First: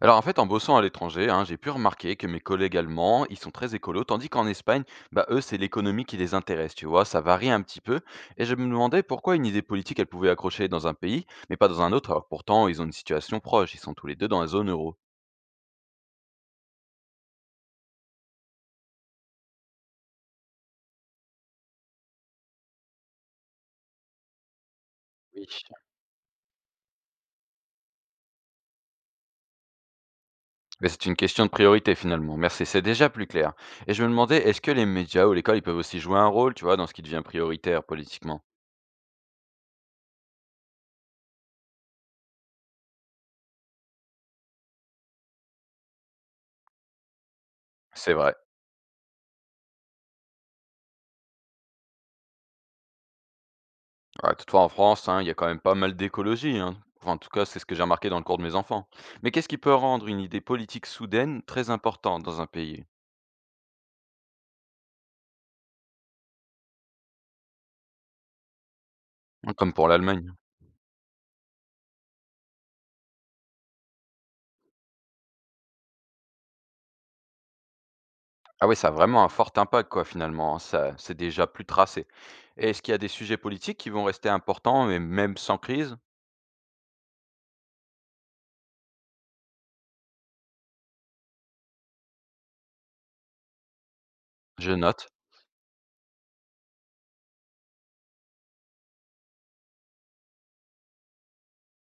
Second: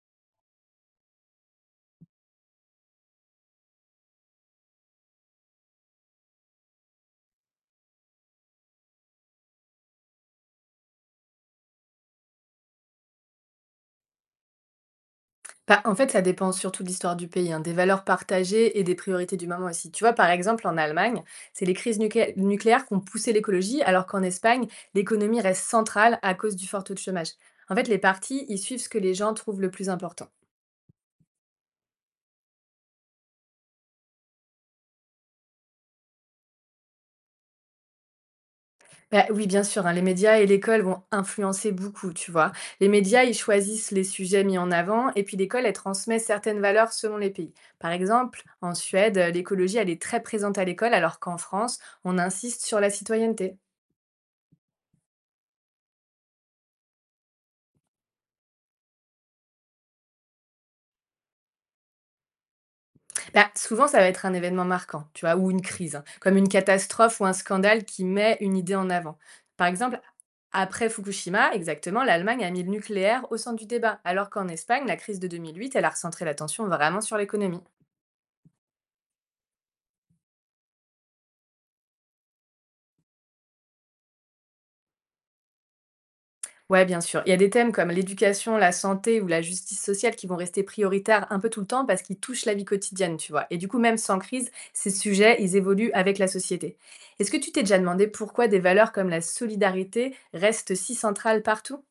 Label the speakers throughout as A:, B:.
A: Alors en fait, en bossant à l'étranger, hein, j'ai pu remarquer que mes collègues allemands, ils sont très écolos, tandis qu'en Espagne, bah, eux, c'est l'économie qui les intéresse, tu vois, ça varie un petit peu. Et je me demandais pourquoi une idée politique, elle pouvait accrocher dans un pays, mais pas dans un autre, alors que pourtant, ils ont une situation proche, ils sont tous les deux dans la zone euro.
B: Bah, en fait, ça dépend surtout de l'histoire du pays, hein, des valeurs partagées et des priorités du moment aussi. Tu vois, par exemple, en Allemagne, c'est les crises nucléaires qui ont poussé l'écologie, alors qu'en Espagne, l'économie
A: Oui.
B: reste centrale à cause du fort taux de chômage. En fait, les partis, ils suivent ce que les gens trouvent le plus important.
A: Mais c'est une question de priorité finalement, merci, c'est déjà plus clair. Et je me demandais, est-ce que les médias ou l'école, ils peuvent aussi jouer un rôle, tu vois, dans ce qui devient prioritaire politiquement.
B: Bah, oui, bien sûr, hein, les médias et l'école vont influencer beaucoup, tu vois. Les médias, ils choisissent les sujets mis en avant, et puis l'école, elle transmet certaines valeurs selon les pays. Par
A: C'est vrai.
B: exemple, en Suède, l'écologie, elle est très présente à l'école, alors qu'en France, on insiste sur la citoyenneté.
A: Ouais, toutefois, en France, hein, il y a quand même pas mal d'écologie, hein. Enfin, en tout cas, c'est ce que j'ai remarqué dans le cours de mes enfants. Mais qu'est-ce qui peut rendre une idée politique soudaine très importante dans un pays,
B: Bah, souvent, ça va être un événement marquant, tu vois, ou une crise, hein, comme une catastrophe ou un scandale qui met une idée en avant.
A: hein,
B: Par
A: comme pour
B: exemple,
A: l'Allemagne?
B: après Fukushima, exactement, l'Allemagne a mis le nucléaire au centre du débat, alors qu'en Espagne, la crise de 2008, elle a recentré l'attention vraiment sur l'économie.
A: Ah oui, ça a vraiment un fort impact, quoi, finalement, hein. Ça, c'est déjà plus tracé. Et est-ce qu'il y a des sujets politiques qui vont rester importants, mais même sans crise?
B: Ouais, bien sûr. Il y a des thèmes comme l'éducation, la santé ou la justice sociale qui vont rester prioritaires un peu tout le temps parce qu'ils touchent la vie quotidienne, tu vois. Et du coup, même sans crise,
A: Je
B: ces
A: note.
B: sujets, ils évoluent avec la société. Est-ce que tu t'es déjà demandé pourquoi des valeurs comme la solidarité restent si centrales partout?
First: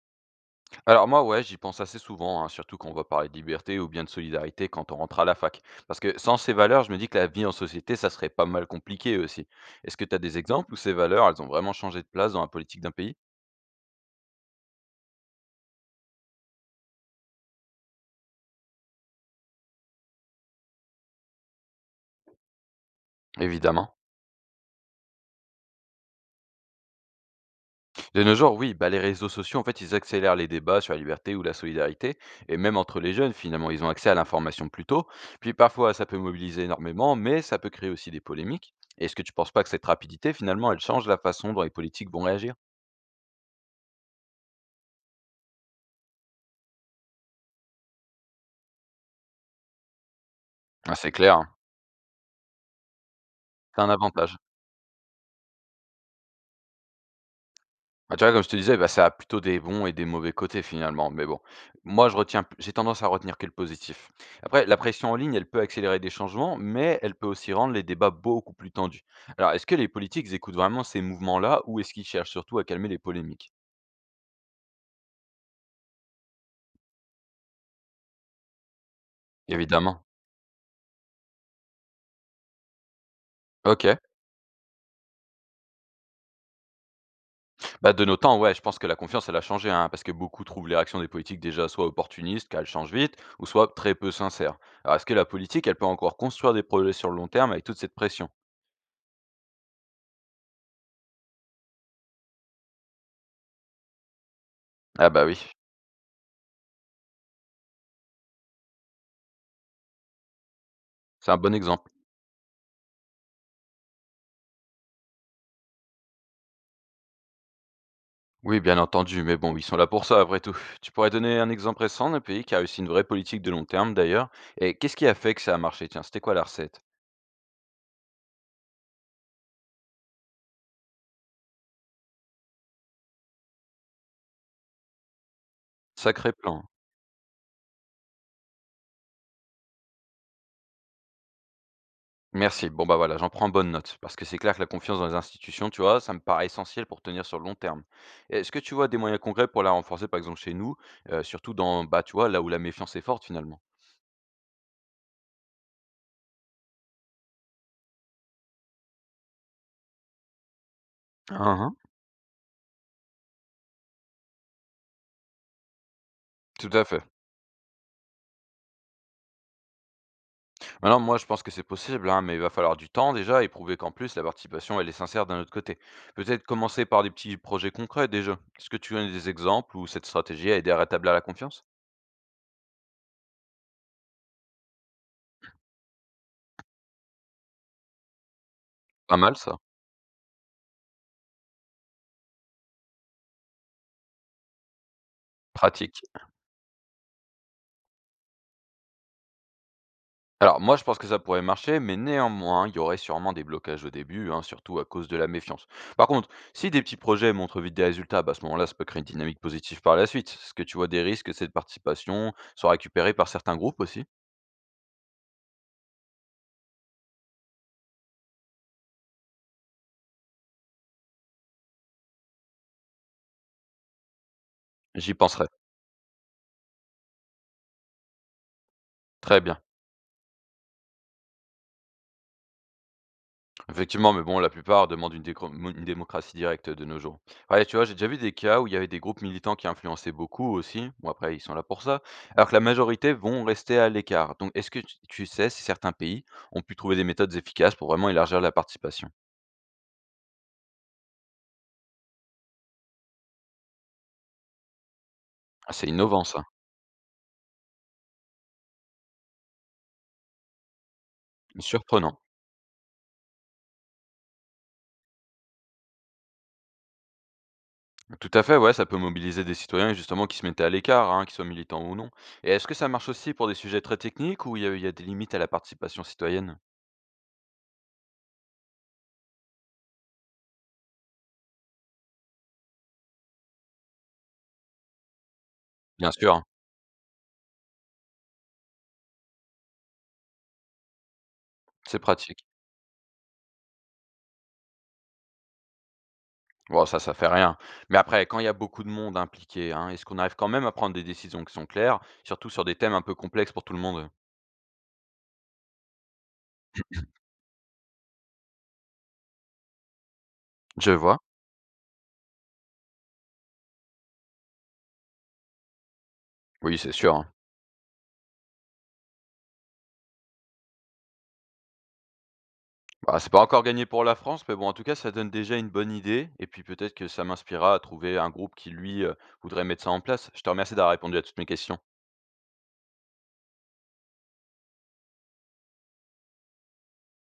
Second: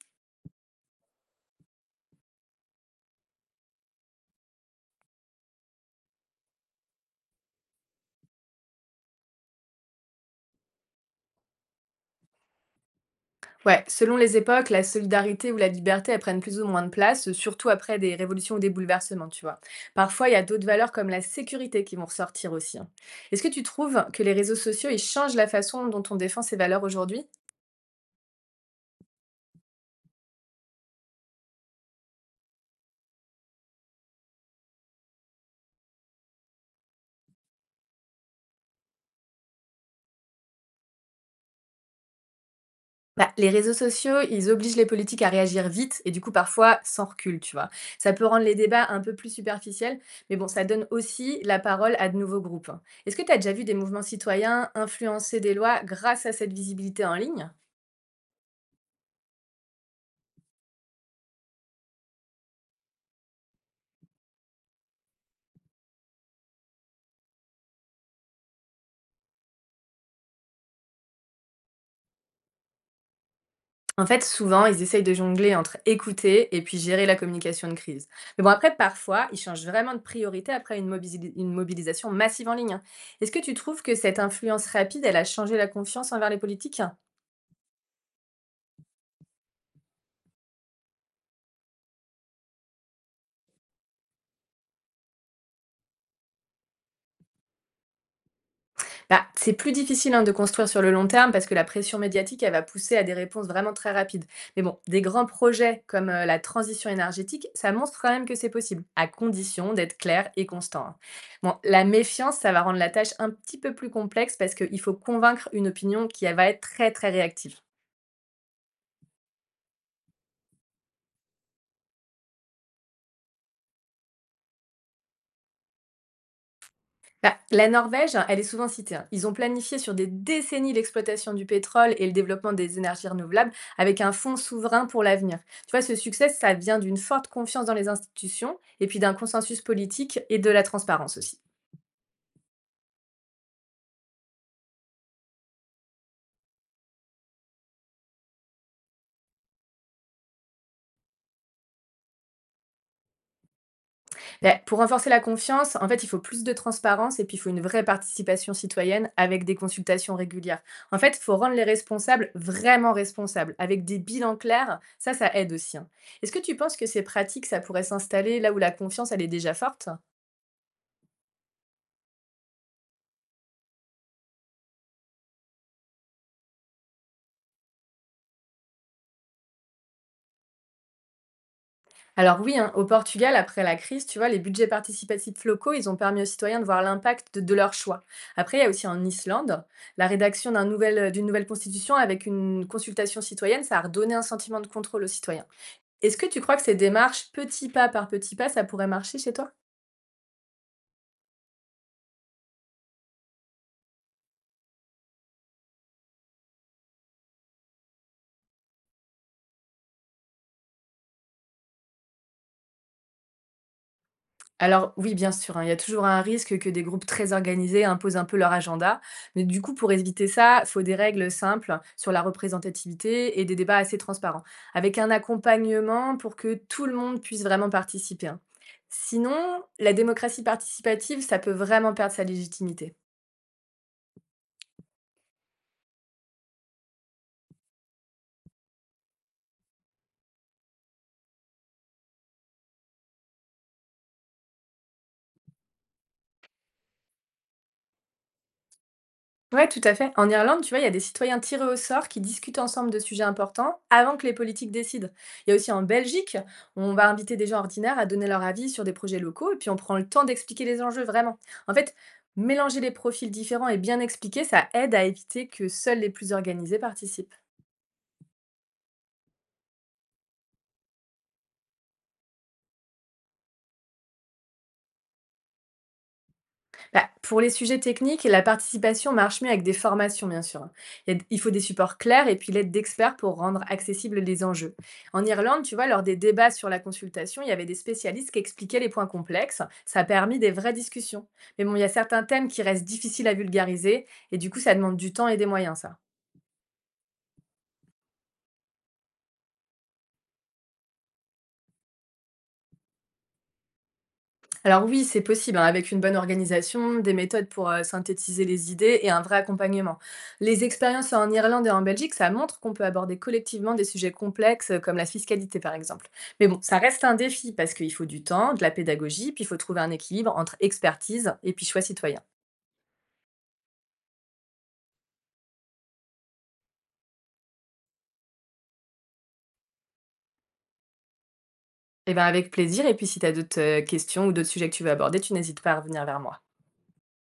A: Alors moi, ouais, j'y pense assez souvent, hein, surtout quand on va parler de liberté ou bien de solidarité quand on rentre à la fac. Parce que sans ces valeurs, je me dis que la vie en société, ça serait pas mal compliqué aussi. Est-ce que tu as des exemples où ces valeurs, elles ont vraiment changé de place dans la politique d'un pays?
B: Ouais, selon les époques, la solidarité ou la liberté, elles prennent plus ou moins de place, surtout après des révolutions ou des bouleversements, tu vois. Parfois, il y a d'autres valeurs comme la sécurité qui vont ressortir aussi, hein. Est-ce que tu
A: Évidemment.
B: trouves que les réseaux sociaux, ils changent la façon dont on défend ces valeurs aujourd'hui?
A: De nos jours, oui, bah, les réseaux sociaux, en fait, ils accélèrent les débats sur la liberté ou la solidarité, et même entre les jeunes, finalement, ils ont accès à l'information plus tôt. Puis parfois, ça peut mobiliser énormément, mais ça peut créer aussi des polémiques. Est-ce que tu penses pas que cette rapidité, finalement, elle change la façon dont les politiques vont réagir?
B: Bah, les réseaux sociaux, ils obligent les politiques à réagir vite et du coup parfois sans recul, tu vois. Ça peut rendre les débats un peu plus superficiels, mais bon, ça donne
A: Ah, c'est clair,
B: aussi
A: hein.
B: la parole à de nouveaux groupes, hein. Est-ce que tu as déjà vu des
A: C'est un
B: mouvements
A: avantage.
B: citoyens influencer des lois grâce à cette visibilité en ligne?
A: Bah, tu vois, comme je te disais, bah, ça a plutôt des bons et des mauvais côtés finalement. Mais bon, moi, je retiens, j'ai tendance à retenir que le positif. Après, la pression en ligne, elle peut accélérer des changements, mais elle peut aussi rendre les débats beaucoup plus tendus. Alors, est-ce que les politiques écoutent vraiment ces mouvements-là ou est-ce qu'ils cherchent surtout à calmer les polémiques?
B: En fait, souvent, ils essayent de jongler entre écouter et puis gérer la communication de crise. Mais bon, après, parfois, ils changent vraiment de
A: Évidemment.
B: priorité après une mobilisation massive en ligne, hein. Est-ce que tu trouves que
A: Ok.
B: cette influence rapide, elle a changé la confiance envers les politiques?
A: Bah, de nos temps, ouais, je pense que la confiance, elle a changé, hein, parce que beaucoup trouvent les réactions des politiques déjà soit opportunistes, qu'elles changent vite, ou soit très peu sincères. Alors, est-ce que la politique, elle peut encore construire des projets sur le long terme avec toute cette pression?
B: Bah, c'est plus difficile, hein, de construire sur le long terme parce que la pression médiatique, elle va pousser à des réponses vraiment très rapides. Mais bon, des
A: Ah bah
B: grands
A: oui,
B: projets comme la transition énergétique, ça montre quand même que c'est possible, à condition d'être clair et constant, hein.
A: c'est un bon
B: Bon, la
A: exemple.
B: méfiance, ça va rendre la tâche un petit peu plus complexe parce qu'il faut convaincre une opinion qui elle va être très très réactive.
A: Oui, bien entendu, mais bon, ils sont là pour ça après tout. Tu pourrais donner un exemple récent d'un pays qui a réussi une vraie politique de long terme d'ailleurs. Et qu'est-ce qui a fait que ça a marché? Tiens, c'était quoi la recette?
B: Bah, la Norvège, hein, elle est souvent citée, hein. Ils ont planifié sur des décennies l'exploitation du pétrole et le développement des énergies renouvelables avec un fonds souverain pour l'avenir. Tu vois, ce succès,
A: Sacré
B: ça
A: plan.
B: vient d'une forte confiance dans les institutions et puis d'un consensus politique et de la transparence aussi.
A: Merci. Bon bah voilà, j'en prends bonne note. Parce que c'est clair que la confiance dans les institutions, tu vois, ça me paraît essentiel pour tenir sur le long terme. Est-ce que tu vois des moyens concrets pour la renforcer, par exemple chez nous, surtout dans, bah tu vois, là où la méfiance est forte finalement?
B: Beh, pour renforcer la confiance, en fait, il faut plus de transparence et puis il faut une vraie participation citoyenne avec des consultations régulières. En fait, il faut rendre les
A: Ah, ah,
B: responsables vraiment responsables, avec des bilans clairs. Ça aide aussi, hein. Est-ce que tu
A: tout
B: penses
A: à
B: que
A: fait.
B: ces pratiques, ça pourrait s'installer là où la confiance, elle est déjà forte?
A: Ah non, moi je pense que c'est possible, hein, mais il va falloir du temps déjà et prouver qu'en plus la participation elle est sincère d'un autre côté. Peut-être commencer par des petits projets concrets déjà. Est-ce que tu as des exemples où cette stratégie a aidé à rétablir la confiance?
B: Alors oui, hein, au Portugal, après la crise, tu vois, les budgets participatifs locaux, ils ont permis aux citoyens de voir l'impact de leurs choix. Après, il y a aussi en
A: Pas mal ça,
B: Islande, la rédaction d'une nouvelle constitution avec une consultation citoyenne, ça a redonné un sentiment de contrôle aux citoyens.
A: pratique.
B: Est-ce que tu crois que ces démarches, petit pas par petit pas, ça pourrait marcher chez toi?
A: Alors moi je pense que ça pourrait marcher, mais néanmoins il y aurait sûrement des blocages au début, hein, surtout à cause de la méfiance. Par contre, si des petits projets montrent vite des résultats, bah, à ce moment-là ça peut créer une dynamique positive par la suite. Est-ce que tu vois des risques que cette participation soit récupérée par certains groupes aussi?
B: Alors oui, bien sûr, hein, il y a toujours un risque que des groupes très organisés imposent un peu leur agenda, mais du coup, pour éviter ça, faut des règles simples sur la représentativité et des débats assez transparents, avec un
A: J'y penserai.
B: accompagnement pour que tout le monde puisse vraiment participer, hein.
A: Très bien.
B: Sinon, la démocratie participative, ça peut vraiment perdre sa légitimité.
A: Effectivement, mais bon, la plupart demandent une, une démocratie directe de nos jours. Ouais, tu vois, j'ai déjà vu des cas où il y avait des groupes militants qui influençaient beaucoup aussi. Bon, après, ils sont là pour ça. Alors que la majorité vont rester à l'écart. Donc, est-ce que tu sais si certains pays ont pu trouver des méthodes efficaces pour vraiment élargir la participation?
B: Ouais, tout à fait. En Irlande, tu vois, il y a des citoyens tirés au sort qui discutent ensemble de sujets importants avant que les politiques décident. Il y a aussi
A: Ah,
B: en
A: c'est innovant,
B: Belgique,
A: ça.
B: on va inviter des gens ordinaires à donner leur avis sur des projets locaux et puis on prend le temps d'expliquer les enjeux vraiment. En fait,
A: Surprenant.
B: mélanger les profils différents et bien expliquer, ça aide à éviter que seuls les plus organisés participent.
A: Tout à fait, ouais, ça peut mobiliser des citoyens justement qui se mettaient à l'écart, hein, qu'ils soient militants ou non. Et est-ce que ça marche aussi pour des sujets très techniques où il y a des limites à la participation citoyenne?
B: Bah, pour les sujets techniques, la participation marche mieux avec des formations, bien sûr. Il faut des supports clairs et puis l'aide d'experts pour rendre accessibles les enjeux. En Irlande, tu vois, lors
A: Bien
B: des
A: sûr, hein,
B: débats sur la consultation, il y avait des spécialistes qui expliquaient les points complexes. Ça a permis des vraies discussions. Mais bon, il y a
A: c'est
B: certains
A: pratique.
B: thèmes qui restent difficiles à vulgariser et du coup, ça demande du temps et des moyens, ça.
A: Bon, ça fait rien. Mais après, quand il y a beaucoup de monde impliqué, hein, est-ce qu'on arrive quand même à prendre des décisions qui sont claires, surtout sur des thèmes un peu complexes pour tout le monde?
B: Alors oui, c'est possible, hein, avec une bonne organisation, des méthodes pour synthétiser les idées et un vrai accompagnement. Les
A: Je
B: expériences
A: vois.
B: en Irlande et en Belgique, ça montre qu'on peut aborder collectivement des sujets complexes comme la fiscalité par exemple. Mais bon,
A: Oui,
B: ça
A: c'est
B: reste un
A: sûr, hein.
B: défi parce qu'il faut du temps, de la pédagogie, puis il faut trouver un équilibre entre expertise et puis choix citoyen.
A: Bah, c'est pas encore gagné pour la France, mais bon, en tout cas, ça donne déjà une bonne idée. Et puis peut-être que ça m'inspirera à trouver un groupe qui, lui, voudrait mettre ça en place. Je te remercie d'avoir répondu à toutes mes questions.
B: Et bien avec plaisir, et puis si tu as d'autres questions ou d'autres sujets que tu veux aborder, tu n'hésites pas à revenir vers moi.